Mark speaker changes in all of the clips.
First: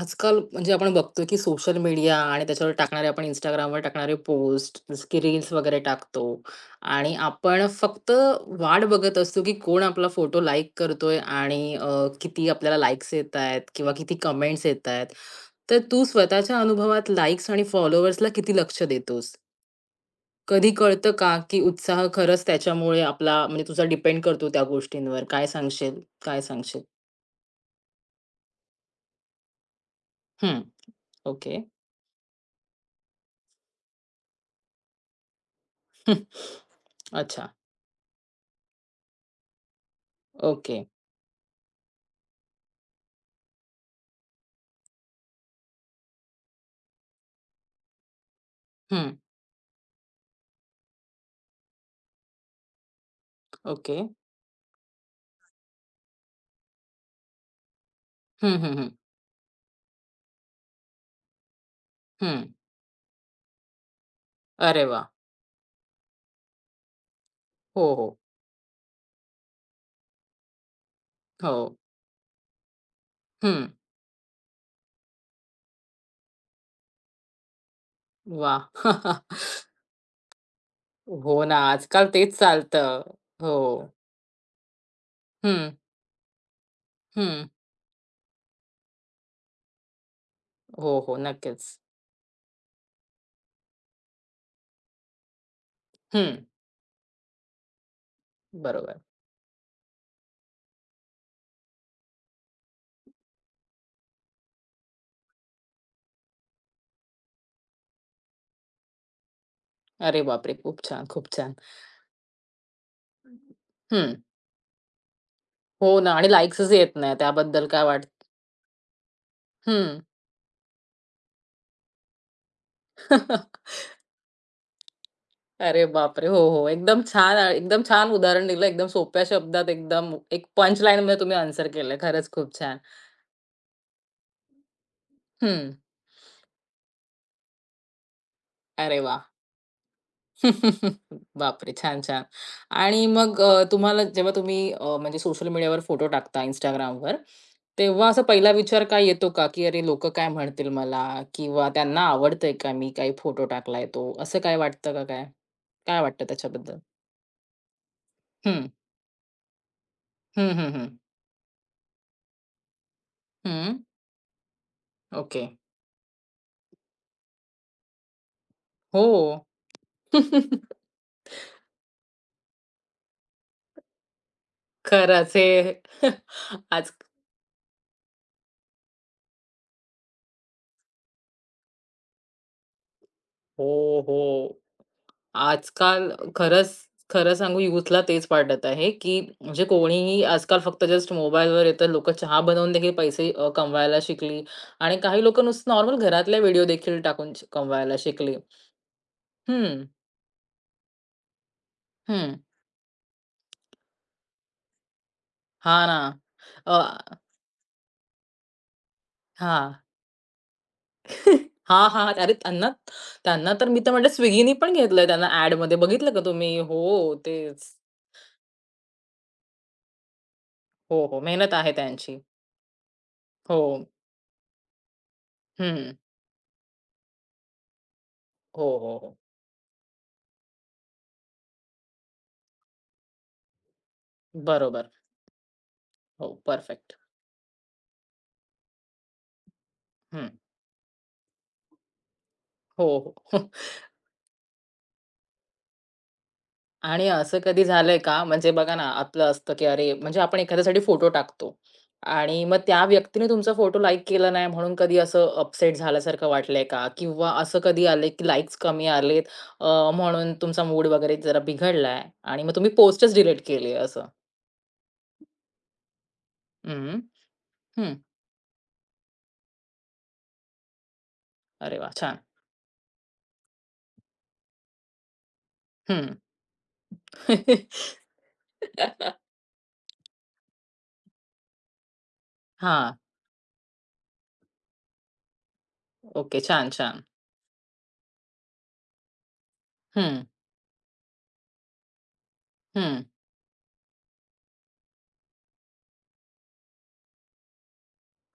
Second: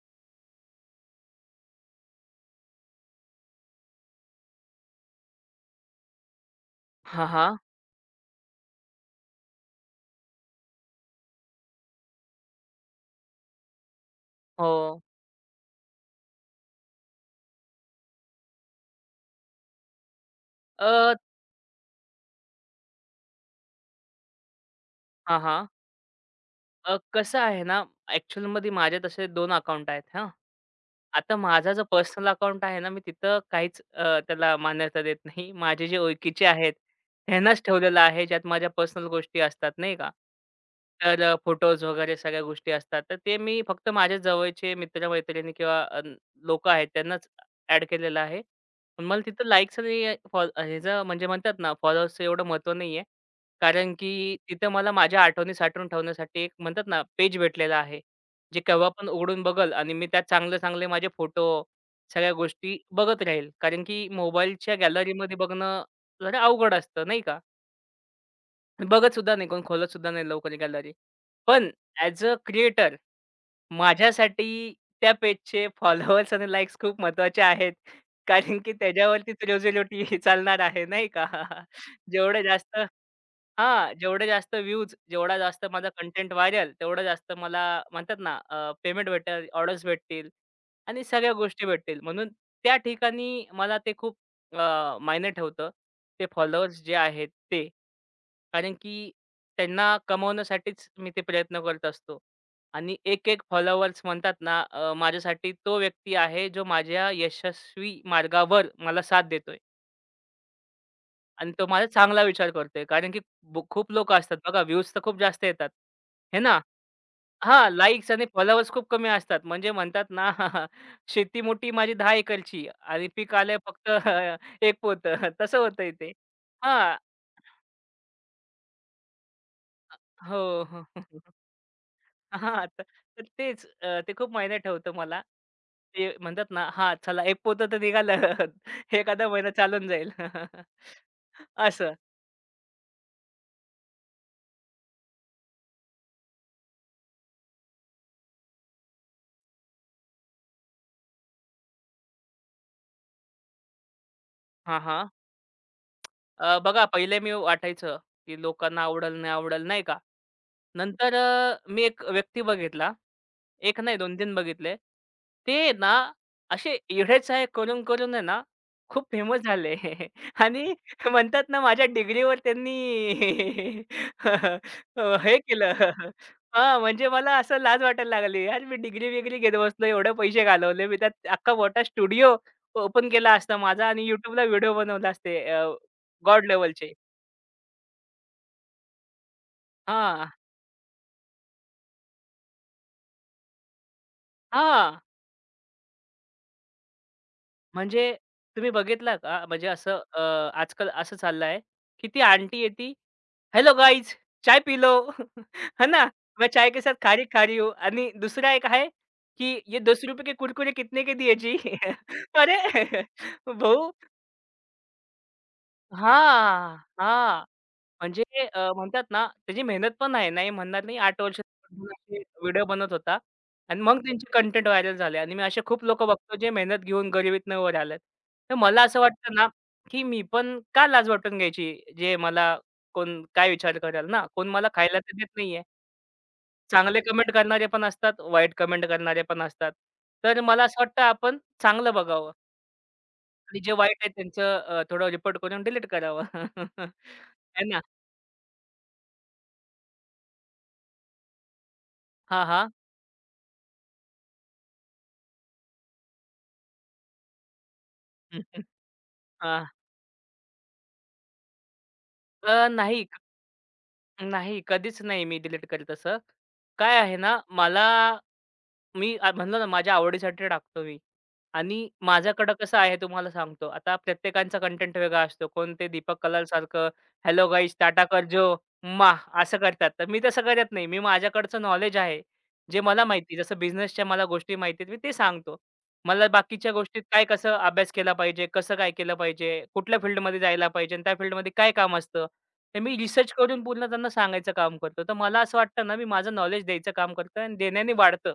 Speaker 1: आजकाल म्हणजे आपण बघतो की सोशल मीडिया आणि त्याच्यावर टाकणारे आपण Instagramवर टाकणारे पोस्ट, जसं की रील्स वगैरे टाकतो आणि
Speaker 2: हां, हां.
Speaker 1: आपण फक्त वाट बघत असतो की कोण आपला फोटो लाइक करतोय किती आपल्याला लाइक्स येतायत किंवा किती कमेंट्स
Speaker 2: हो.
Speaker 1: येतायत. तर तू स्वतःच्या अनुभवात लाइक्स आणि फॉलोअर्सला किती लक्ष देतोस? कधी कळतं
Speaker 2: अ,
Speaker 1: का की उत्साह खरंच त्याच्यामुळे आपला म्हणजे तुझा डिपेंड करतो त्या गोष्टींवर?
Speaker 2: हां,
Speaker 1: काय
Speaker 2: हां.
Speaker 1: सांगशील? काय सांगशील?
Speaker 2: कसं आहे ना, ॲक्चुअलमध्ये माझे तसे 2 अकाउंट आहेत हां.
Speaker 1: हं.
Speaker 2: आता
Speaker 1: ओके.
Speaker 2: माझा जो पर्सनल अकाउंट आहे ना, मी तिथं काहीच त्याला मान्यता देत नाही. माझे जे ओळखीचे आहेत,
Speaker 1: अच्छा.
Speaker 2: त्यांनाच ठेवलेलं आहे, ज्यात माझ्या पर्सनल गोष्टी असतात नाही का.
Speaker 1: ओके.
Speaker 2: तर फोटोज वगैरे सगळ्या गोष्टी असतात. तर ते मी फक्त माझ्या जवळचे मित्र किंवा आहेत त्यांनाच ॲड केलेलं आहे. पण
Speaker 1: हं.
Speaker 2: मला तिथं लाईक्स आणि ह्याचं म्हणजे म्हणतात ना, फॉलोअर्सचं एवढं महत्त्व नाहीये. कारण
Speaker 1: ओके.
Speaker 2: की तिथं मला माझ्या आठवणी साठवून ठेवण्यासाठी एक म्हणतात ना पेज भेटलेला आहे.
Speaker 1: हं,
Speaker 2: जे
Speaker 1: हं,
Speaker 2: केव्हा
Speaker 1: हं.
Speaker 2: पण उघडून बघल आणि मी त्यात चांगले-चांगले माझे फोटो, सगळ्या
Speaker 1: हं.
Speaker 2: गोष्टी बघत राहील. कारण की मोबाईलच्या
Speaker 1: अरे वाह!
Speaker 2: गॅलरीमध्ये बघणं जरा अवघड असतं नाही का?
Speaker 1: हो, हो.
Speaker 2: बघत सुद्धा नाही कोण, खोलत सुद्धा नाही लवकर गॅलरी.
Speaker 1: हो.
Speaker 2: पण ॲज अ क्रिएटर
Speaker 1: हं.
Speaker 2: माझ्यासाठी त्या पेजचे फॉलोअर्स आणि लाइक्स खूप महत्त्वाचे आहेत. कारण
Speaker 1: वाह!
Speaker 2: की त्याच्यावरतीच रोजी चालणार आहे नाही का?
Speaker 1: हो ना, आजकाल तेच
Speaker 2: जेवढे जास्त
Speaker 1: चालतं. हो.
Speaker 2: जेवढे जास्त व्ह्यूज, जेवढा जास्त
Speaker 1: हं,
Speaker 2: माझा कंटेंट व्हायरल, तेवढं जास्त
Speaker 1: हं.
Speaker 2: मला म्हणतात ना पेमेंट भेटेल, ऑर्डर्स भेटतील
Speaker 1: हो,
Speaker 2: आणि
Speaker 1: हो.
Speaker 2: सगळ्या गोष्टी
Speaker 1: नक्कीच.
Speaker 2: भेटतील. म्हणून त्या ठिकाणी मला ते खूप मायने ठेवतं. ते
Speaker 1: हं.
Speaker 2: फॉलोअर्स जे आहेत ते. कारण
Speaker 1: बरोबर.
Speaker 2: की त्यांना कमवण्यासाठीच मी ते प्रयत्न करत असतो आणि एक-एक फॉलोअर्स म्हणतात ना माझ्यासाठी तो व्यक्ती आहे जो माझ्या यशस्वी मार्गावर मला साथ देतोय.
Speaker 1: अरे बापरे! खूप छान, खूप
Speaker 2: आणि
Speaker 1: छान.
Speaker 2: तो माझा चांगला विचार करतोय. कारण की खूप
Speaker 1: हं.
Speaker 2: लोकं असतात बघा व्ह्यूज तर खूप जास्त येतात.
Speaker 1: हो ना आणि
Speaker 2: हे ना?
Speaker 1: लाइक्सच येत नाही त्याबद्दल
Speaker 2: हां,
Speaker 1: काय वाट.
Speaker 2: लाइक्स आणि फॉलोअर्स खूप कमी असतात. म्हणजे
Speaker 1: हं.
Speaker 2: म्हणतात ना शेती मोठी माझी 10 एकरची आणि पीक आलंय फक्त एक पोत तसं
Speaker 1: अरे
Speaker 2: होतंय ते.
Speaker 1: बापरे! हो, हो.
Speaker 2: हां.
Speaker 1: एकदम छान एकदम छान उदाहरण दिलं. एकदम सोप्या शब्दात एकदम
Speaker 2: हो,
Speaker 1: एक पंच
Speaker 2: हो.
Speaker 1: लाईनमध्ये तुम्ही आन्सर केलं. खरंच खूप
Speaker 2: हां,
Speaker 1: छान.
Speaker 2: तर तर तेच ते खूप मायने ठेवतं मला.
Speaker 1: हं.
Speaker 2: ते म्हणतात ना हां, चला 1 पोतं तर निघालं.
Speaker 1: अरे वाह!
Speaker 2: एखादा महिना चालून जाईल.
Speaker 1: बापरे!
Speaker 2: असं.
Speaker 1: छान, छान. आणि मग तुम्हाला जेव्हा म्हणजे सोशल मीडियावर फोटो टाकता Instagramवर, तेव्हा असा पहिला विचार काय येतो का, की "अरे, लोकं काय म्हणतील मला?" किंवा "त्यांना आवडतंय का मी काही फोटो टाकलाय तो?" असं काय
Speaker 2: हां,
Speaker 1: वाटतं का
Speaker 2: हां.
Speaker 1: काय? काय वाटतं त्याच्याबद्दल?
Speaker 2: बघा पहिले मी वाटायचं, की
Speaker 1: हं.
Speaker 2: लोकांना आवडेल, नाही आवडेल, नाही का?
Speaker 1: हं, हं, हं.
Speaker 2: नंतर मी एक व्यक्ती बघितला.
Speaker 1: हं.
Speaker 2: एक नाही 2-3 बघितले.
Speaker 1: ओके.
Speaker 2: ते ना असे येडे-चाळे करून-करून आहे ना, खूप फेमस
Speaker 1: हो.
Speaker 2: झाले आणि म्हणतात ना माझ्या डिग्रीवर त्यांनी
Speaker 1: खरंच
Speaker 2: हे
Speaker 1: हे
Speaker 2: केलं. हां,
Speaker 1: आज
Speaker 2: म्हणजे मला असं लाज वाटायला लागली. यार मी डिग्री-बिग्री घेत बसलो, एवढे पैसे घालवले. मी त्यात अख्खा मोठा स्टुडिओ ओपन केला असता माझा
Speaker 1: हो,
Speaker 2: आणि YouTubeला
Speaker 1: हो.
Speaker 2: व्हिडिओ बनवले असते.
Speaker 1: आजकाल
Speaker 2: गॉड
Speaker 1: खरंच,
Speaker 2: लेव्हलचे.
Speaker 1: खरं सांगू यूथला तेच वाटत आहे, की म्हणजे कोणीही
Speaker 2: हां,
Speaker 1: आजकाल फक्त जस्ट मोबाईलवर येतं. लोकं चहा बनवून देखील पैसे कमवायला शिकली आणि
Speaker 2: हां.
Speaker 1: काही लोकं नुसतं नॉर्मल घरातल्या व्हिडिओ देखील टाकून श कमवायला
Speaker 2: म्हणजे
Speaker 1: शिकली.
Speaker 2: तुम्ही बघितला का? म्हणजे
Speaker 1: हं,
Speaker 2: असं आजकाल असं चाललं की ती
Speaker 1: हं.
Speaker 2: आंटी येती, "हेलो गाईज, चाय पी लो."
Speaker 1: हा
Speaker 2: है
Speaker 1: ना.
Speaker 2: ना? "मैं चाय
Speaker 1: अ,
Speaker 2: के साथ खारी खारी हूँ." आणि दुसरा एक आहे, की
Speaker 1: हा
Speaker 2: "ये ₹2 के कुरकुरे कितने के दिए जी?"
Speaker 1: हां, हां. अरे
Speaker 2: अरे
Speaker 1: त्यांना त्यांना तर मी तर
Speaker 2: भाऊ
Speaker 1: म्हणते Swiggyनी पण घेतलंय त्यांना ॲडमध्ये बघितलं का तुम्ही?
Speaker 2: हां,
Speaker 1: हो,
Speaker 2: हां.
Speaker 1: तेच.
Speaker 2: म्हणजे म्हणतात ना, त्याची मेहनत पण आहे. नाही म्हणणार नाही.
Speaker 1: हो, हो.
Speaker 2: 8 वर्ष
Speaker 1: मेहनत आहे त्यांची.
Speaker 2: व्हिडिओ बनत होता
Speaker 1: हो.
Speaker 2: आणि मग त्यांचे कंटेंट व्हायरल झाले आणि मी असे खूप
Speaker 1: हं.
Speaker 2: लोकं बघतो, जे मेहनत घेऊन गरिबीतनं वर आलेत. तर
Speaker 1: हो,
Speaker 2: मला
Speaker 1: हो,
Speaker 2: असं
Speaker 1: हो.
Speaker 2: वाटतं ना, की मी पण का लाज वाटून घ्यायची, जे मला कोण काय विचार करेल ना? कोण मला
Speaker 1: बरोबर.
Speaker 2: खायला तर देत नाहीये.
Speaker 1: हो, परफेक्ट.
Speaker 2: चांगले कमेंट करणारे पण असतात, वाईट कमेंट करणारे पण असतात.
Speaker 1: हं.
Speaker 2: तर मला असं वाटतं, आपण चांगलं बघावं
Speaker 1: हो, हो.
Speaker 2: आणि जे वाईट आहे त्यांचं थोडं रिपोर्ट करून डिलीट करावं.
Speaker 1: आणि
Speaker 2: आहे
Speaker 1: असं कधी
Speaker 2: ना?
Speaker 1: झालंय का, म्हणजे बघा ना, आपलं असतं की अरे, म्हणजे आपण एखाद्यासाठी फोटो टाकतो आणि
Speaker 2: हां,
Speaker 1: मग
Speaker 2: हां.
Speaker 1: त्या व्यक्तीने तुमचा फोटो लाइक केला नाही म्हणून कधी असं अपसेट झाल्यासारखं वाटलंय का? किंवा असं कधी आलंय की
Speaker 2: हं,
Speaker 1: लाइक्स कमी आलेत अ, म्हणून तुमचा मूड वगैरे जरा बिघडलाय आणि मग तुम्ही
Speaker 2: नाही,
Speaker 1: पोस्टच डिलीट केली असं?
Speaker 2: नाही. कधीच नाही मी डिलीट करत असं. काय
Speaker 1: हं,
Speaker 2: आहे ना, मला,
Speaker 1: हं.
Speaker 2: मी म्हणलं ना माझ्या आवडीसाठी टाकतो मी
Speaker 1: अरे
Speaker 2: आणि
Speaker 1: वाह! छान.
Speaker 2: माझ्याकडं कसं आहे तुम्हाला सांगतो. आता प्रत्येकाचा कंटेंट वेगळा असतो. कोण ते
Speaker 1: हं.
Speaker 2: दीपक कलालसारखं "हॅलो गाईज टाटा कर जो माह" असं करतात. तर मी तसं करत नाही. मी माझ्याकडचं नॉलेज आहे. जे
Speaker 1: हां.
Speaker 2: मला माहिती जसं बिझनेसच्या मला गोष्टी माहिती आहेत मी ते सांगतो. मला
Speaker 1: ओके. छान,
Speaker 2: बाकीच्या गोष्टीत
Speaker 1: छान.
Speaker 2: काय कसं अभ्यास केला पाहिजे, कसं काय केलं पाहिजे, कुठल्या
Speaker 1: हं,
Speaker 2: फील्डमध्ये जायला पाहिजे आणि त्या फील्डमध्ये काय काम असतं. तर मी
Speaker 1: हं.
Speaker 2: रिसर्च करून पूर्ण त्यांना सांगायचं काम करतो. तर मला असं वाटतं ना, मी माझं नॉलेज द्यायचं काम करतोय आणि देण्याने वाढतं.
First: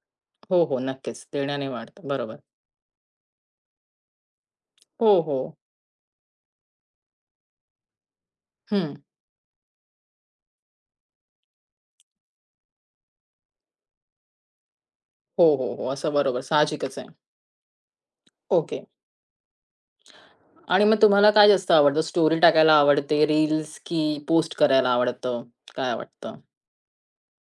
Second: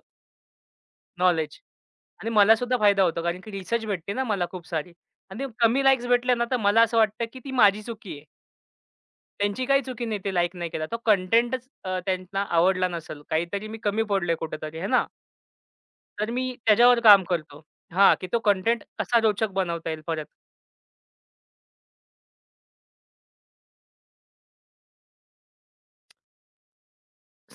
Speaker 1: हो, हो. नक्कीच.
Speaker 2: नॉलेज
Speaker 1: देण्याने वाढतं.
Speaker 2: आणि
Speaker 1: बरोबर.
Speaker 2: मला सुद्धा फायदा होतो कारण की रिसर्च भेटते ना मला खूप सारी
Speaker 1: हो,
Speaker 2: आणि
Speaker 1: हो.
Speaker 2: कमी लाईक्स भेटल्या ना तर मला असं वाटतं की ती माझी चुकी आहे.
Speaker 1: हं.
Speaker 2: त्यांची काही चुकी नाही ते लाईक नाही केला. तो कंटेंटच त्यांना आवडला नसेल. काहीतरी मी कमी पडलोय कुठेतरी, आहे ना?
Speaker 1: हो, हो, हो. असं
Speaker 2: तर
Speaker 1: बरोबर
Speaker 2: मी
Speaker 1: साहजिकच
Speaker 2: त्याच्यावर
Speaker 1: आहे.
Speaker 2: काम करतो. हां, की तो
Speaker 1: ओके.
Speaker 2: कंटेंट कसा रोचक बनवता येईल परत.
Speaker 1: आणि मग तुम्हाला काय जास्त आवडतं? स्टोरी टाकायला आवडते, रील्स की पोस्ट करायला आवडतं? काय वाटतं?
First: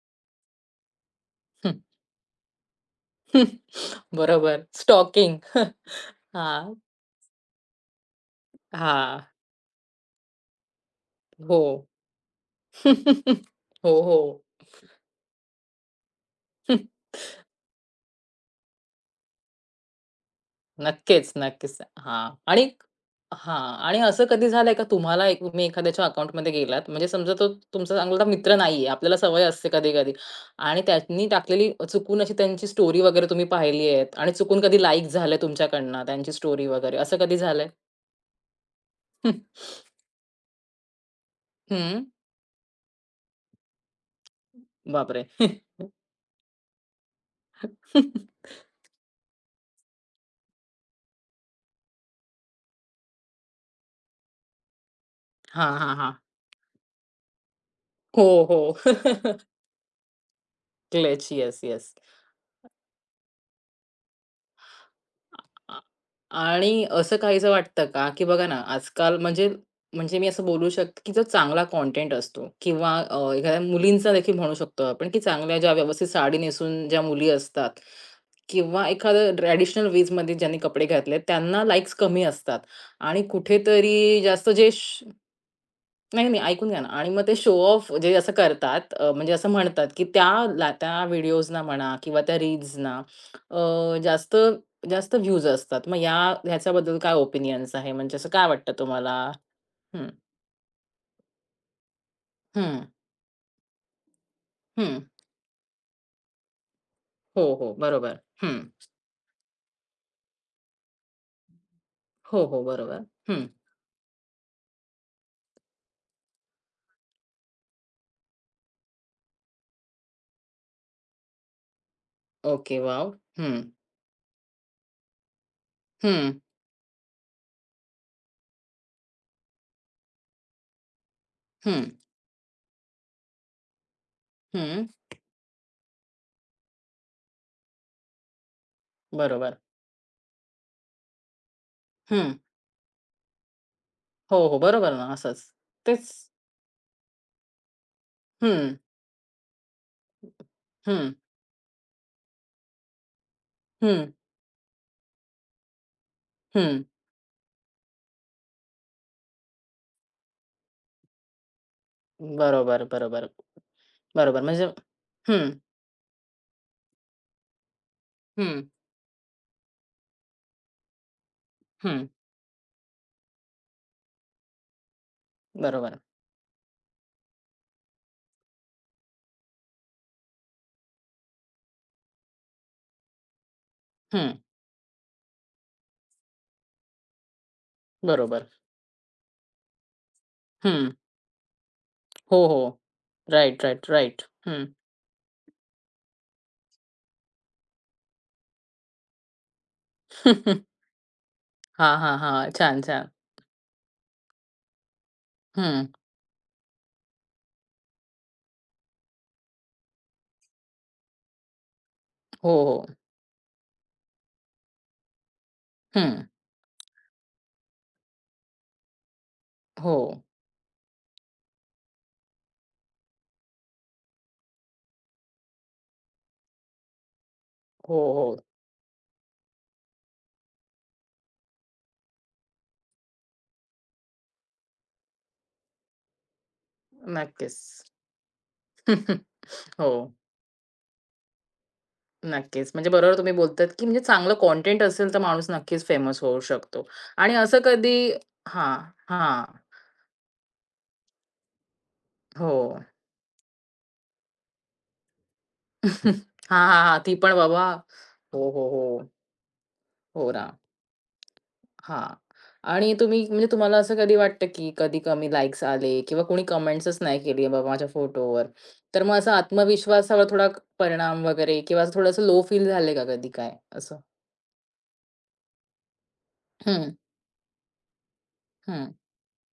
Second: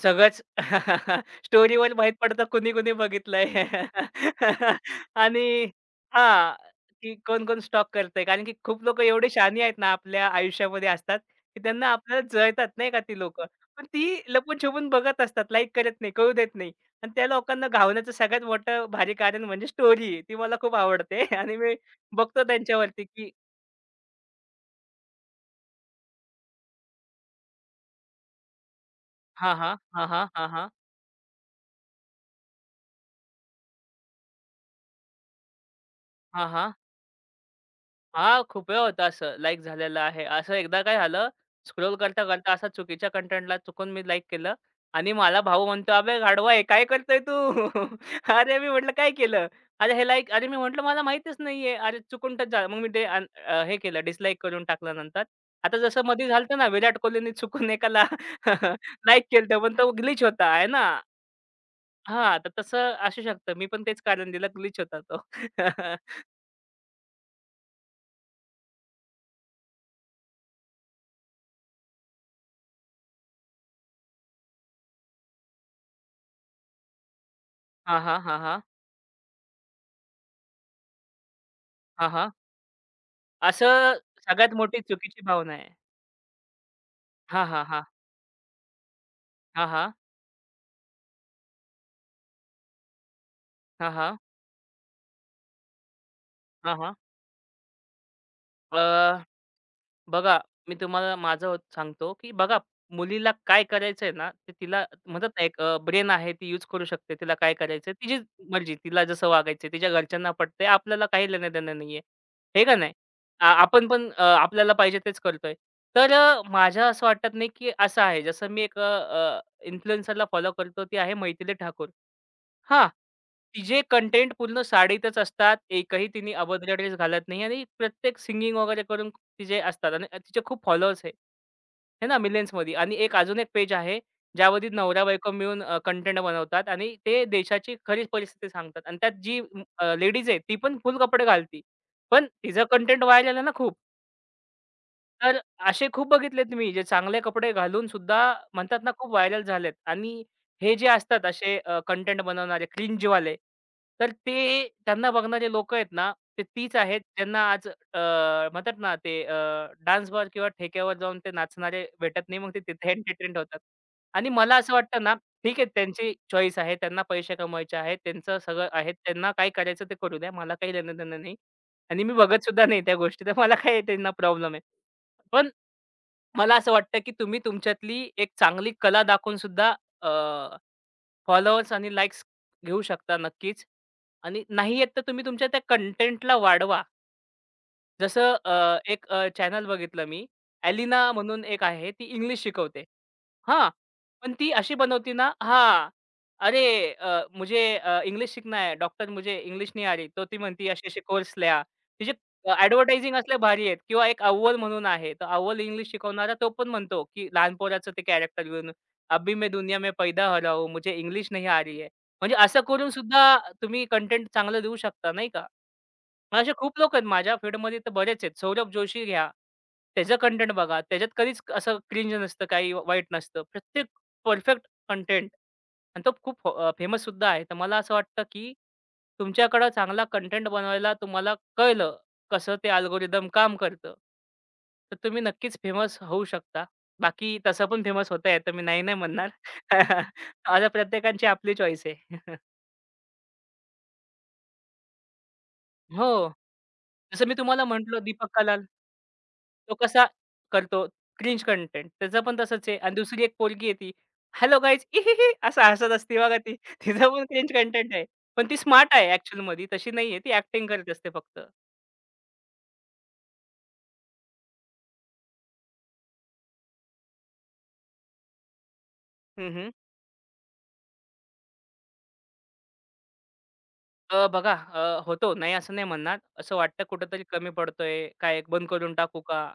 Speaker 2: सगळंच
Speaker 1: हं.
Speaker 2: स्टोरीवर माहीत पडतं कुणी-कुणी बघितलंय.
Speaker 1: बरोबर. स्टॉकिंग.
Speaker 2: आणि हां,
Speaker 1: हां,
Speaker 2: की कोण-कोण स्टॉक करतंय. कारण की खूप लोकं
Speaker 1: हां.
Speaker 2: एवढे शहाणी आहेत ना आपल्या आयुष्यामध्ये असतात,
Speaker 1: हो.
Speaker 2: की त्यांना आपल्याला जळतात नाही का ती लोकं. पण
Speaker 1: हो,
Speaker 2: ती
Speaker 1: हो.
Speaker 2: लपून-छपून बघत असतात. लाईक करत नाही, कळू देत नाही. आणि त्या लोकांना घावण्याचं सगळ्यात मोठं भारी कारण म्हणजे स्टोरी ती मला खूप आवडते
Speaker 1: नक्कीच,
Speaker 2: आणि मी
Speaker 1: नक्कीच. हां.
Speaker 2: बघतो
Speaker 1: आणि
Speaker 2: त्यांच्यावरती, की
Speaker 1: हां. आणि असं कधी झालंय का तुम्हाला एक तुम्ही एखाद्याच्या अकाउंटमध्ये गेलात म्हणजे समजा तो तुमचा चांगला मित्र नाहीये. आपल्याला सवय
Speaker 2: हां,
Speaker 1: असते
Speaker 2: हां. हां,
Speaker 1: कधी-कधी
Speaker 2: हां. हां, हां.
Speaker 1: आणि त्यांनी टाकलेली चुकून अशी त्यांची स्टोरी वगैरे तुम्ही पाहिली आहेत आणि चुकून कधी लाईक झालंय तुमच्याकडनं त्यांची स्टोरी
Speaker 2: हां,
Speaker 1: वगैरे असं कधी झालंय?
Speaker 2: हां, खूप वेळा होतं असं, लाइक झालेलं आहे. असं एकदा काय झालं, स्क्रोल
Speaker 1: हं.
Speaker 2: करता-करता असा चुकीच्या कंटेंटला चुकून मी लाइक केलं आणि
Speaker 1: बापरे!
Speaker 2: मला भाऊ म्हणतो, "अबे गाढवा आहे, काय करतोय तू?" अरे, मी म्हटलं, "काय केलं?" "अरे, हे लाइक" अरे, मी म्हटलं, "मला माहीतच नाहीये." अरे, चुकून टच झालं. मग मी ते हे केलं, डिसलाइक करून टाकलं नंतर.
Speaker 1: हां,
Speaker 2: आता
Speaker 1: हां,
Speaker 2: जसं
Speaker 1: हां.
Speaker 2: मध्ये झालं ना, विराट कोहलीने चुकून एकाला
Speaker 1: हो, हो.
Speaker 2: लाइक केलं पण तो ग्लिच होता, आहे ना?
Speaker 1: ग्लिच. Yes, yes.
Speaker 2: हां, तर तसं असू शकतं. मी पण तेच कारण दिलं, ग्लिच होता तो.
Speaker 1: आ आणि असं काहीसं वाटतं का, की बघा ना, आजकाल म्हणजे म्हणजे मी असं बोलू शकते, की जो चांगला कंटेंट असतो किंवा एखाद्या मुलींचा देखील म्हणू शकतो आपण, की चांगल्या ज्या व्यवस्थित साडी नेसून ज्या मुली असतात
Speaker 2: हां, हां. हां, हां.
Speaker 1: किंवा एखादं ट्रॅडिशनल वेजमध्ये ज्यांनी कपडे घातले, त्यांना लाईक्स
Speaker 2: हां,
Speaker 1: कमी
Speaker 2: हां.
Speaker 1: असतात आणि
Speaker 2: असं
Speaker 1: कुठेतरी जास्त
Speaker 2: सगळ्यात
Speaker 1: जे
Speaker 2: मोठी चुकीची भावना आहे.
Speaker 1: नाही, नाही, ऐकून घ्या ना आणि मग ते
Speaker 2: हां,
Speaker 1: शो
Speaker 2: हां, हां.
Speaker 1: ऑफ जे असं करतात म्हणजे असं
Speaker 2: हां,
Speaker 1: म्हणतात,
Speaker 2: हां.
Speaker 1: की त्याला त्या व्हिडिओजना म्हणा किंवा त्या रील्सना
Speaker 2: हां, हां.
Speaker 1: जास्त जास्त व्ह्यूज असतात. मग या
Speaker 2: हां, हां.
Speaker 1: ह्याच्याबद्दल काय ओपिनियन्स आहे? म्हणजे असं काय वाटतं तुम्हाला?
Speaker 2: अ,
Speaker 1: हं,
Speaker 2: बघा मी तुम्हाला माझं सांगतो, की बघा
Speaker 1: हं,
Speaker 2: मुलीला काय करायचंय ना, ते तिला
Speaker 1: हं.
Speaker 2: म्हणतात ना, एक ब्रेन आहे ती यूज करू शकते. तिला
Speaker 1: हो,
Speaker 2: काय
Speaker 1: हो.
Speaker 2: करायचंय तिची
Speaker 1: बरोबर. हं.
Speaker 2: मर्जी. तिला जसं वागायचंय तिच्या घरच्यांना पटतंय. आपल्याला काही लेणं-देणं नाहीये.
Speaker 1: हो, हो.
Speaker 2: हे का नाही?
Speaker 1: बरोबर. हं.
Speaker 2: आपण पण आपल्याला पाहिजे तेच करतोय. तर माझ्या असं वाटत नाही, की असं आहे. जसं मी एक इन्फ्लुएन्सरला फॉलो करतो ती आहे मैथिली ठाकूर.
Speaker 1: ओके.
Speaker 2: हां.
Speaker 1: वॉव! हं,
Speaker 2: तिचे कंटेंट पूर्ण साडीतच असतात. एकही
Speaker 1: हं,
Speaker 2: तिने अभद्र ड्रेस घालत नाही आणि प्रत्येक सिंगिंग वगैरे करून तिचे असतात आणि तिचे खूप फॉलोअर्स आहे.
Speaker 1: हं,
Speaker 2: आहे ना मिलियन्समध्ये आणि एक अजून एक पेज आहे, ज्यामध्ये
Speaker 1: हं.
Speaker 2: नवरा-बायको मिळून कंटेंट बनवतात आणि ते देशाची खरीच परिस्थिती सांगतात आणि त्यात जी
Speaker 1: बरोबर.
Speaker 2: लेडीज आहे ती पण फुल कपडे घालती. पण
Speaker 1: हं.
Speaker 2: तिचं कंटेंट व्हायरल आहे ना खूप.
Speaker 1: हो, हो. बरोबर ना
Speaker 2: तर
Speaker 1: असंच.
Speaker 2: असे खूप
Speaker 1: तेच.
Speaker 2: बघितलेत मी, जे चांगले कपडे घालून सुद्धा
Speaker 1: हं,
Speaker 2: म्हणतात ना, खूप व्हायरल झालेत आणि हे जे
Speaker 1: हं,
Speaker 2: असतात असे कंटेंट बनवणारे क्रिंजवाले,
Speaker 1: हं,
Speaker 2: तर ते त्यांना बघणारे लोक आहेत ना, ते तीच
Speaker 1: हं.
Speaker 2: आहेत ज्यांना आज म्हणतात ना, ते बार किंवा ठेक्यावर जाऊन ते नाचणारे भेटत नाही. मग ते
Speaker 1: बरोबर,
Speaker 2: तिथे
Speaker 1: बरोबर,
Speaker 2: एंटरटेनड होतात. आणि
Speaker 1: बरोबर.
Speaker 2: मला
Speaker 1: म्हणजे
Speaker 2: असं वाटतं ना,
Speaker 1: हं.
Speaker 2: ठीक आहे त्यांची चॉईस आहे. त्यांना पैसे कमवायचे आहेत. त्यांचं
Speaker 1: हं,
Speaker 2: सगळं आहे. त्यांना काय करायचं ते करू द्या. मला काही देणं-देणं नाही आणि
Speaker 1: हं.
Speaker 2: मी बघत सुद्धा नाही त्या गोष्टी. तर मला काय त्यांना प्रॉब्लेम आहे. पण
Speaker 1: बरोबर.
Speaker 2: मला असं वाटतं, की तुम्ही तुमच्यातली एक चांगली कला दाखवून सुद्धा अ, फॉलोअर्स आणि लाइक्स घेऊ शकता नक्कीच.
Speaker 1: हं,
Speaker 2: आणि नाही येत तर तुम्ही तुमच्या त्या कंटेंटला वाढवा जसं
Speaker 1: बरोबर.
Speaker 2: एक चॅनल बघितलं मी.
Speaker 1: हं.
Speaker 2: एलिना म्हणून एक आहे ती
Speaker 1: हो,
Speaker 2: इंग्लिश
Speaker 1: हो.
Speaker 2: शिकवते.
Speaker 1: राइट,
Speaker 2: हां,
Speaker 1: राइट, राइट.
Speaker 2: पण ती
Speaker 1: हं.
Speaker 2: अशी बनवती ना हां. "अरे मुझे इंग्लिश सीखना है. डॉक्टर मुझे इंग्लिश नहीं आ रही." तो ती म्हणती असे-असे कोर्स लिहा.
Speaker 1: हां,
Speaker 2: तिचे
Speaker 1: हां, हां. छान, छान.
Speaker 2: ॲडव्हर्टायझिंग असल्या भारी आहेत किंवा एक अव्वल म्हणून आहे. तर अव्वल
Speaker 1: हं.
Speaker 2: इंग्लिश शिकवणारा तो पण म्हणतो, की लहान पोराचं ते कॅरेक्टर घेऊन, "अभी मैं दुनिया में पैदा हो रहा हूँ. मुझे इंग्लिश नहीं आ रही है." म्हणजे
Speaker 1: हो,
Speaker 2: असं
Speaker 1: हो.
Speaker 2: करून सुद्धा तुम्ही कंटेंट चांगलं देऊ शकता, नाही का?
Speaker 1: हं.
Speaker 2: असे खूप लोक आहेत माझ्या फीडमध्ये तर बरेच आहेत. सौरभ जोशी घ्या,
Speaker 1: हो.
Speaker 2: त्याचं कंटेंट बघा. त्याच्यात कधीच असं क्रिंज नसतं, काही वाईट नसतं. प्रत्येक परफेक्ट कंटेंट आणि तो खूप फेमस सुद्धा आहे. तर मला असं
Speaker 1: हो,
Speaker 2: वाटतं,
Speaker 1: हो.
Speaker 2: की तुमच्याकडं चांगला कंटेंट बनवायला तुम्हाला कळलं, कसं ते अल्गोरिदम काम करतं, तर तुम्ही नक्कीच फेमस होऊ शकता. बाकी
Speaker 1: नक्कीच.
Speaker 2: तसं पण फेमस होता येतं, मी नाही नाही म्हणणार.
Speaker 1: हो.
Speaker 2: आता प्रत्येकाची आपली चॉईस आहे.
Speaker 1: नक्कीच. म्हणजे बरोबर तुम्ही बोलतात, की म्हणजे चांगलं कंटेंट असेल तर माणूस नक्कीच
Speaker 2: हो.
Speaker 1: फेमस होऊ शकतो.
Speaker 2: जसं
Speaker 1: आणि
Speaker 2: मी
Speaker 1: असं
Speaker 2: तुम्हाला म्हटलो
Speaker 1: कधी
Speaker 2: दीपक कलाल.
Speaker 1: हां, हां.
Speaker 2: तो कसा करतो क्रिंज कंटेंट. त्याचं पण
Speaker 1: हो.
Speaker 2: तसंच आहे आणि दुसरी एक पोरगी आहे ती, "हॅलो गाईज इहिही" असं हसत असते बघा ती.
Speaker 1: हां, हां, हां.
Speaker 2: तिचं
Speaker 1: ती
Speaker 2: पण
Speaker 1: पण
Speaker 2: क्रिंज
Speaker 1: बाबा.
Speaker 2: कंटेंट आहे. पण
Speaker 1: हो,
Speaker 2: ती
Speaker 1: हो, हो.
Speaker 2: स्मार्ट आहे ॲक्चुअलमध्ये तशी नाहीये.
Speaker 1: हो
Speaker 2: ती
Speaker 1: ना.
Speaker 2: ॲक्टिंग करत असते फक्त.
Speaker 1: हां. आणि तुम्ही म्हणजे तुम्हाला असं कधी वाटतं की कधी कमी लाइक्स आले किंवा कोणी कमेंट्सच नाही केली बाबा माझ्या फोटोवर, तर मग असा
Speaker 2: हं, हं.
Speaker 1: आत्मविश्वासावर थोडा परिणाम वगैरे किंवा असं थोडंसं लो फील झाले का कधी काय असं?
Speaker 2: बघा होतो. नाही असं नाही म्हणणार. असं वाटतं
Speaker 1: हं,
Speaker 2: कुठेतरी कमी पडतोय, काय बंद
Speaker 1: हं,
Speaker 2: करून टाकू का?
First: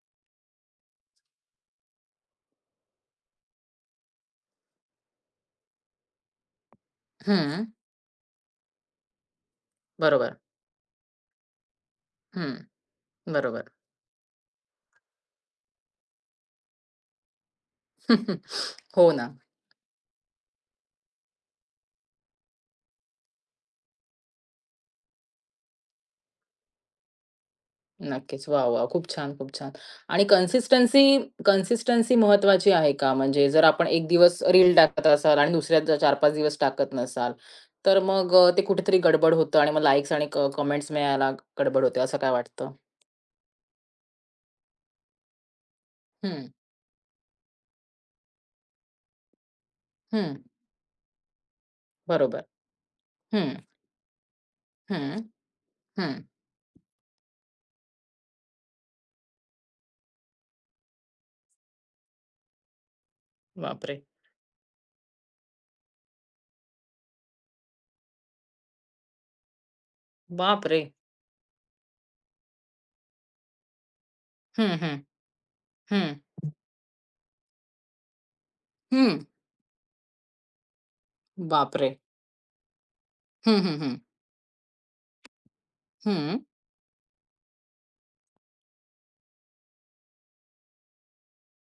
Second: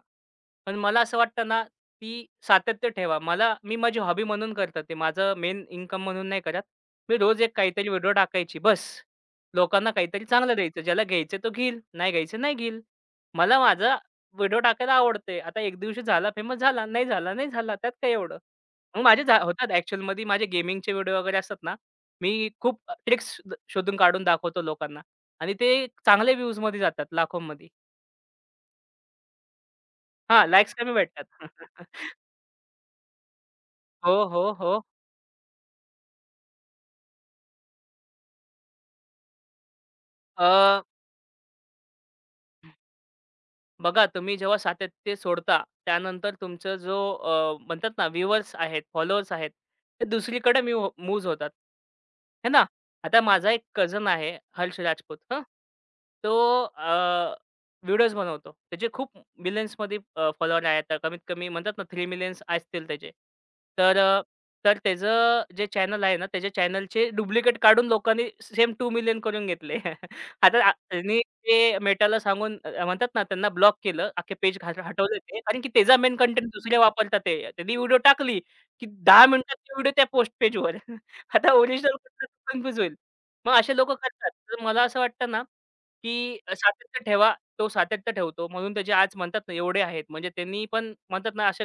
Speaker 2: पण मला असं वाटतं ना, ती सातत्य ठेवा. मला मी माझी हॉबी म्हणून करतो ते. माझं मेन इन्कम म्हणून नाही करत. मी रोज एक
Speaker 1: हं.
Speaker 2: काहीतरी व्हिडिओ टाकायची बस. लोकांना काहीतरी
Speaker 1: बरोबर.
Speaker 2: चांगलं द्यायचं. ज्याला घ्यायचं तो घेईल, नाही घ्यायचं
Speaker 1: हं,
Speaker 2: नाही घेईल. मला
Speaker 1: बरोबर.
Speaker 2: माझा व्हिडिओ टाकायला आवडते. आता एक दिवशी झाला फेमस झाला, नाही झाला, नाही झाला. त्यात काय एवढं? मग
Speaker 1: हो
Speaker 2: माझे
Speaker 1: ना.
Speaker 2: होतात ॲक्चुअलमध्ये माझे गेमिंगचे व्हिडिओ वगैरे असतात ना, मी खूप ट्रिक्स शोधून काढून दाखवतो लोकांना आणि ते चांगले व्ह्यूजमध्ये जातात, लाखोंमध्ये.
Speaker 1: नक्कीच. वाह, वाह! खूप छान, खूप छान. आणि
Speaker 2: हां, लाइक्स कमी
Speaker 1: कन्सिस्टन्सी
Speaker 2: भेटतात.
Speaker 1: कन्सिस्टन्सी महत्वाची आहे का? म्हणजे जर आपण एक
Speaker 2: हो,
Speaker 1: दिवस
Speaker 2: हो,
Speaker 1: रील
Speaker 2: हो.
Speaker 1: टाकत असाल आणि दुसऱ्या 4-5 दिवस टाकत नसाल, तर मग ते कुठेतरी गडबड होतं आणि मग लाइक्स आणि
Speaker 2: अ
Speaker 1: कमेंट्स मिळायला गडबड होते, असं काय वाटतं?
Speaker 2: बघा तुम्ही जेव्हा सातत्य सोडता, त्यानंतर
Speaker 1: हं,
Speaker 2: तुमचा जो म्हणतात ना व्ह्यूअर्स आहेत, फॉलोअर्स आहेत, ते
Speaker 1: हं.
Speaker 2: दुसरीकडे मूव्ह मूव्ह होतात.
Speaker 1: बरोबर.
Speaker 2: है ना? आता माझा
Speaker 1: हं,
Speaker 2: एक कझन आहे हर्ष
Speaker 1: हं,
Speaker 2: राजपूत हं.
Speaker 1: हं.
Speaker 2: तो अ, व्हिडिओज बनवतो. त्याचे खूप मिलियन्समध्ये फॉलोअर आहेत. तर कमीत कमी म्हणतात ना 3 मिलियन्स असतील त्याचे. तर
Speaker 1: बापरे!
Speaker 2: अ, तर त्याचं जे चॅनल आहे ना, त्याच्या चॅनलचे डुप्लिकेट काढून लोकांनी सेम 2 मिलियन करून घेतले. आता
Speaker 1: बापरे!
Speaker 2: ते मेटाला सांगून म्हणतात ना त्यांना ब्लॉक केलं. अख्खे पेज घाल
Speaker 1: हं, हं,
Speaker 2: हटवले ते. कारण की त्याचा
Speaker 1: हं,
Speaker 2: मेन कंटेंट दुसरे वापरतात ते. त्यांनी व्हिडिओ टाकली, की
Speaker 1: हं.
Speaker 2: 10 मिनिटात ती व्हिडिओ त्या पोस्ट पेजवर. आता
Speaker 1: बापरे!
Speaker 2: ओरिजिनल कुठला होईल. मग
Speaker 1: हं,
Speaker 2: असे
Speaker 1: हं,
Speaker 2: लोकं
Speaker 1: हं.
Speaker 2: करतात. तर मला असं वाटतं ना,
Speaker 1: हं,
Speaker 2: की सातत्य ठेवा. तो सातत्य ठेवतो. म्हणून त्याचे आज म्हणतात ना एवढे आहेत. म्हणजे त्यांनी पण म्हणतात ना अशा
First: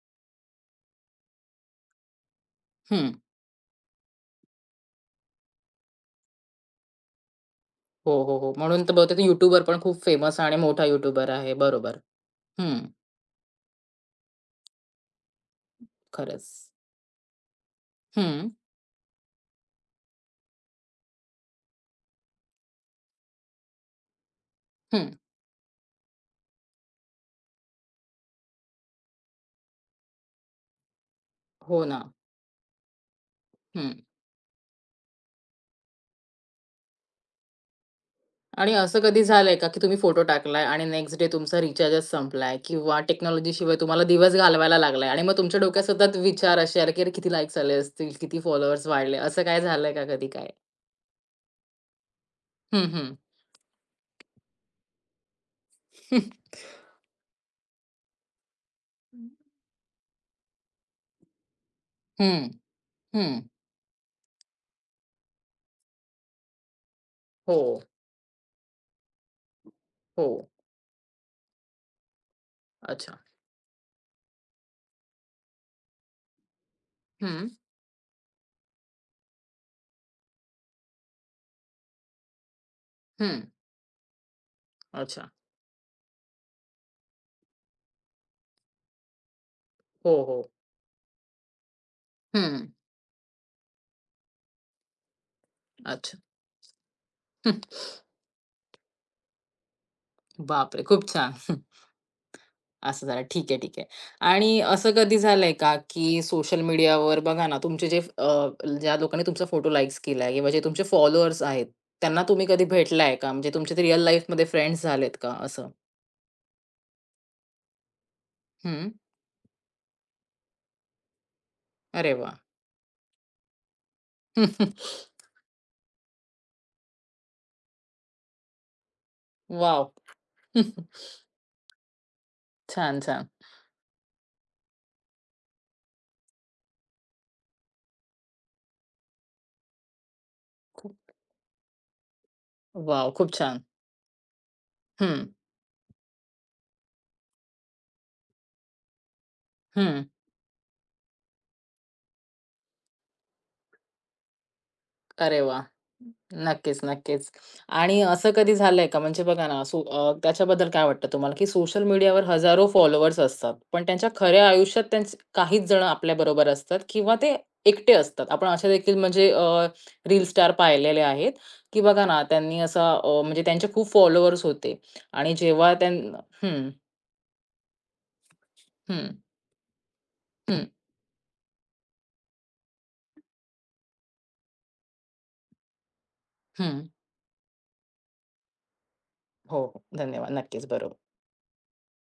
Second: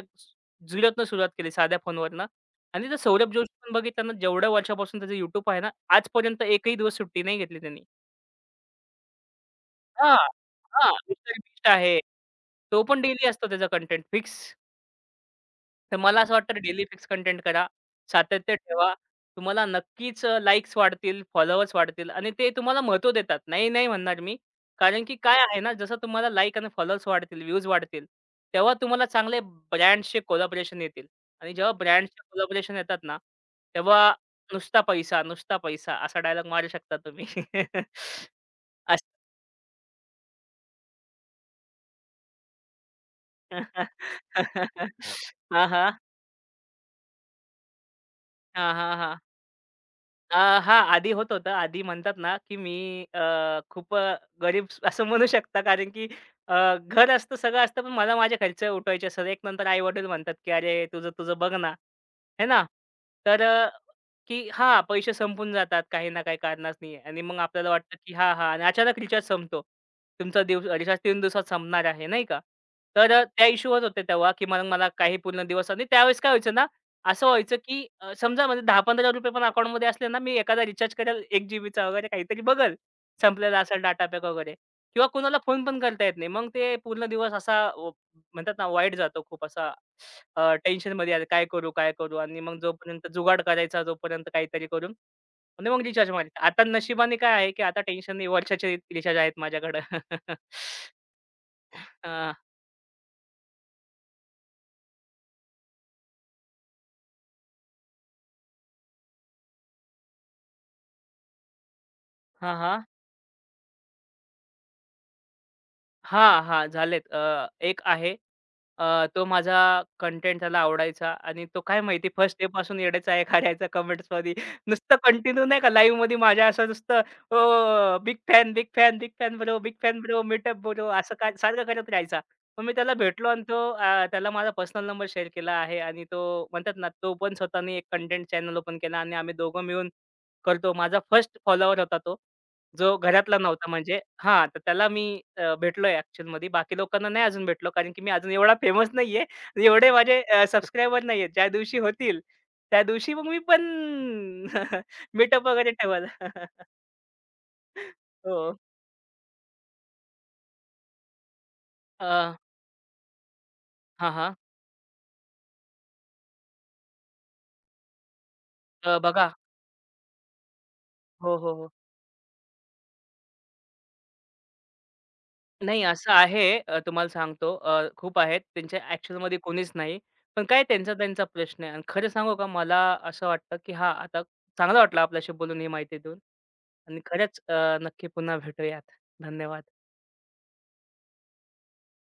Speaker 2: झिरोतनं सुरुवात केली साध्या फोनवरनं. आणि जर
Speaker 1: हं.
Speaker 2: सौरभ जोशी पण बघितलं ना, जेवढ्या वर्षापासून त्याचं YouTube आहे ना, आजपर्यंत एकही दिवस सुट्टी नाही घेतली त्यांनी.
Speaker 1: हो, हो, हो. म्हणून तर बहुतेक YouTuber पण खूप
Speaker 2: हां,
Speaker 1: फेमस आणि मोठा
Speaker 2: हां.
Speaker 1: YouTuber
Speaker 2: मिस्टर
Speaker 1: आहे.
Speaker 2: बीस्ट
Speaker 1: बरोबर.
Speaker 2: आहे.
Speaker 1: हं.
Speaker 2: तो पण डेली असतो त्याचा कंटेंट फिक्स. तर मला असं
Speaker 1: खरंच.
Speaker 2: वाटतं डेली फिक्स कंटेंट करा.
Speaker 1: हं,
Speaker 2: सातत्य ठेवा. तुम्हाला नक्कीच लाइक्स वाढतील, फॉलोअर्स वाढतील आणि ते तुम्हाला महत्त्व देतात. नाही, नाही म्हणणार मी. कारण
Speaker 1: हं.
Speaker 2: की काय आहे ना, जसं तुम्हाला लाइक आणि फॉलोअर्स वाढतील, व्ह्यूज वाढतील, तेव्हा तुम्हाला चांगले ब्रँड्सचे कोलॅबोरेशन येतील आणि जेव्हा
Speaker 1: हो ना.
Speaker 2: ब्रँड्सचे कोलॅबोरेशन येतात ना,
Speaker 1: हं.
Speaker 2: तेव्हा नुसता पैसा, नुसता पैसा असा डायलॉग मारू शकता तुम्ही.
Speaker 1: आणि असं कधी झालंय का, की तुम्ही फोटो टाकलाय आणि नेक्स्ट डे तुमचा रिचार्जच संपलाय किंवा टेक्नॉलॉजीशिवाय तुम्हाला दिवस घालवायला लागलाय आणि मग तुमच्या
Speaker 2: हां,
Speaker 1: डोक्यात
Speaker 2: हां.
Speaker 1: सतत विचार असे आले, की "अरे किती लाईक्स आले असतील, किती
Speaker 2: हां,
Speaker 1: फॉलोअर्स
Speaker 2: हां,
Speaker 1: वाढले?"
Speaker 2: हां.
Speaker 1: असं काय झालंय का कधी
Speaker 2: अ,
Speaker 1: काय?
Speaker 2: हां, आधी होत होतं. आधी म्हणतात ना, की मी
Speaker 1: हं, हं.
Speaker 2: खूप गरीब असं म्हणू शकता कारण की अ, घर असतं, सगळं असतं, पण मला माझे खर्च उठवायचे असतात. एक नंतर आई-वडील म्हणतात, की "अरे, तुझं तुझं बघ ना." है
Speaker 1: हं,
Speaker 2: ना?
Speaker 1: हं.
Speaker 2: तर अ, की हां, पैसे संपून जातात काही ना काही कारणास्तव आणि मग
Speaker 1: हो,
Speaker 2: आपल्याला वाटतं, की हां, हां आणि अचानक रिचार्ज संपतो.
Speaker 1: हो.
Speaker 2: तुमचा दिव रिचार्ज 3 दिवसात संपणार आहे, नाही का? तर
Speaker 1: अच्छा.
Speaker 2: त्या इश्यू होत होते तेव्हा, की मग मला काही पूर्ण दिवस आणि त्यावेळेस काय व्हायचं ना असं
Speaker 1: हं,
Speaker 2: व्हायचं, की समजा म्हणजे ₹10-15 पण अकाउंटमध्ये असले ना, मी एखादा रिचार्ज करेल 1 जीबीचा वगैरे काहीतरी बघेल.
Speaker 1: हं.
Speaker 2: संपलेला असेल डाटा पॅक वगैरे किंवा
Speaker 1: अच्छा.
Speaker 2: कोणाला फोन पण करता येत नाही. मग ते पूर्ण दिवस असा म्हणतात ना वाईट जातो खूप असा
Speaker 1: हो, हो.
Speaker 2: टेन्शनमध्ये अरे काय करू, काय करू? आणि मग
Speaker 1: हं.
Speaker 2: जोपर्यंत जुगाड करायचा जोपर्यंत काहीतरी करून आणि मग रिचार्ज
Speaker 1: अच्छा.
Speaker 2: मारायचा. आता नशिबाने काय आहे, की आता टेन्शन नाही. वर्षाचे रिचार्ज आहेत माझ्याकडं.
Speaker 1: हं. बापरे! खूप छान.
Speaker 2: अ,
Speaker 1: असं झालं. ठीक आहे, ठीक आहे. आणि असं कधी झालंय का, की सोशल मीडियावर बघा ना, तुमचे जे ज्या लोकांनी तुमचा फोटो लाइक्स केलाय किंवा जे तुमचे फॉलोअर्स आहेत, त्यांना तुम्ही
Speaker 2: हां,
Speaker 1: कधी
Speaker 2: हां.
Speaker 1: भेटलाय का? म्हणजे तुमचे ते रिअल लाईफमध्ये फ्रेंड्स झालेत का असं?
Speaker 2: हां, हां. झालेत. एक आहे.
Speaker 1: हं.
Speaker 2: तो माझा कंटेंट त्याला आवडायचा आणि तो काय माहिती
Speaker 1: अरे वाह!
Speaker 2: फर्स्ट डे पासून येडायचा आहे, करायचा कमेंट्समध्ये. नुसतं कंटिन्यू नाही का लाईव्हमध्ये माझ्या असं नुसतं "oh! Big fan, big fan, big fan bro, big
Speaker 1: wow!
Speaker 2: Fan bro, meetup bro" असं काय सारखं करत राहायचा. मग मी त्याला
Speaker 1: छान, छान.
Speaker 2: भेटलो आणि तो त्याला माझा पर्सनल नंबर शेअर केला आहे आणि तो म्हणतात ना, तो पण स्वतःने एक कंटेंट चॅनल ओपन केला आणि आम्ही दोघं मिळून करतो. माझा
Speaker 1: खूप
Speaker 2: फर्स्ट फॉलोवर होता तो. जो
Speaker 1: वॉव! खूप
Speaker 2: घरातला
Speaker 1: छान.
Speaker 2: नव्हता म्हणजे हां, तर त्याला मी
Speaker 1: हं,
Speaker 2: भेटलोय ॲक्चुअलमध्ये. बाकी लोकांना नाही अजून भेटलो, कारण की मी अजून एवढा फेमस नाहीये. एवढे
Speaker 1: हं.
Speaker 2: माझे सबस्क्रायबर नाहीयेत. ज्या दिवशी होतील, त्या दिवशी मग मी पण
Speaker 1: अरे
Speaker 2: मीटअप
Speaker 1: वाह!
Speaker 2: वगैरे ठेवल.
Speaker 1: नक्कीच, नक्कीच. आणि असं
Speaker 2: हो.
Speaker 1: कधी झालंय का म्हणजे बघा ना, त्याच्याबद्दल काय वाटतं तुम्हाला, की सोशल
Speaker 2: अ,
Speaker 1: मीडियावर हजारो फॉलोअर्स असतात, पण त्यांच्या
Speaker 2: हां, हां.
Speaker 1: खऱ्या आयुष्यात त्यांचे काहीच जण आपल्याबरोबर असतात किंवा ते एकटे असतात. आपण अशा देखील म्हणजे
Speaker 2: बघा
Speaker 1: रील स्टार पाहिलेले आहेत,
Speaker 2: हो, हो, हो.
Speaker 1: की बघा ना त्यांनी असा म्हणजे त्यांचे खूप फॉलोअर्स होते आणि जेव्हा
Speaker 2: नाही,
Speaker 1: त्यां
Speaker 2: असं आहे
Speaker 1: हं,
Speaker 2: तुम्हाला सांगतो खूप आहेत. त्यांच्या
Speaker 1: हं,
Speaker 2: ॲक्चुअलमध्ये कोणीच नाही. पण काय
Speaker 1: हं,
Speaker 2: त्यांचा त्यांचा प्रश्न आहे. आणि खरं सांगू का मला असं वाटतं, की हां, आता चांगलं वाटलं आपल्याशी बोलून ही माहिती देऊन
Speaker 1: हं.
Speaker 2: आणि खरंच नक्की पुन्हा भेटूयात.
Speaker 1: हो,
Speaker 2: धन्यवाद.
Speaker 1: धन्यवाद. नक्कीच, बरोबर.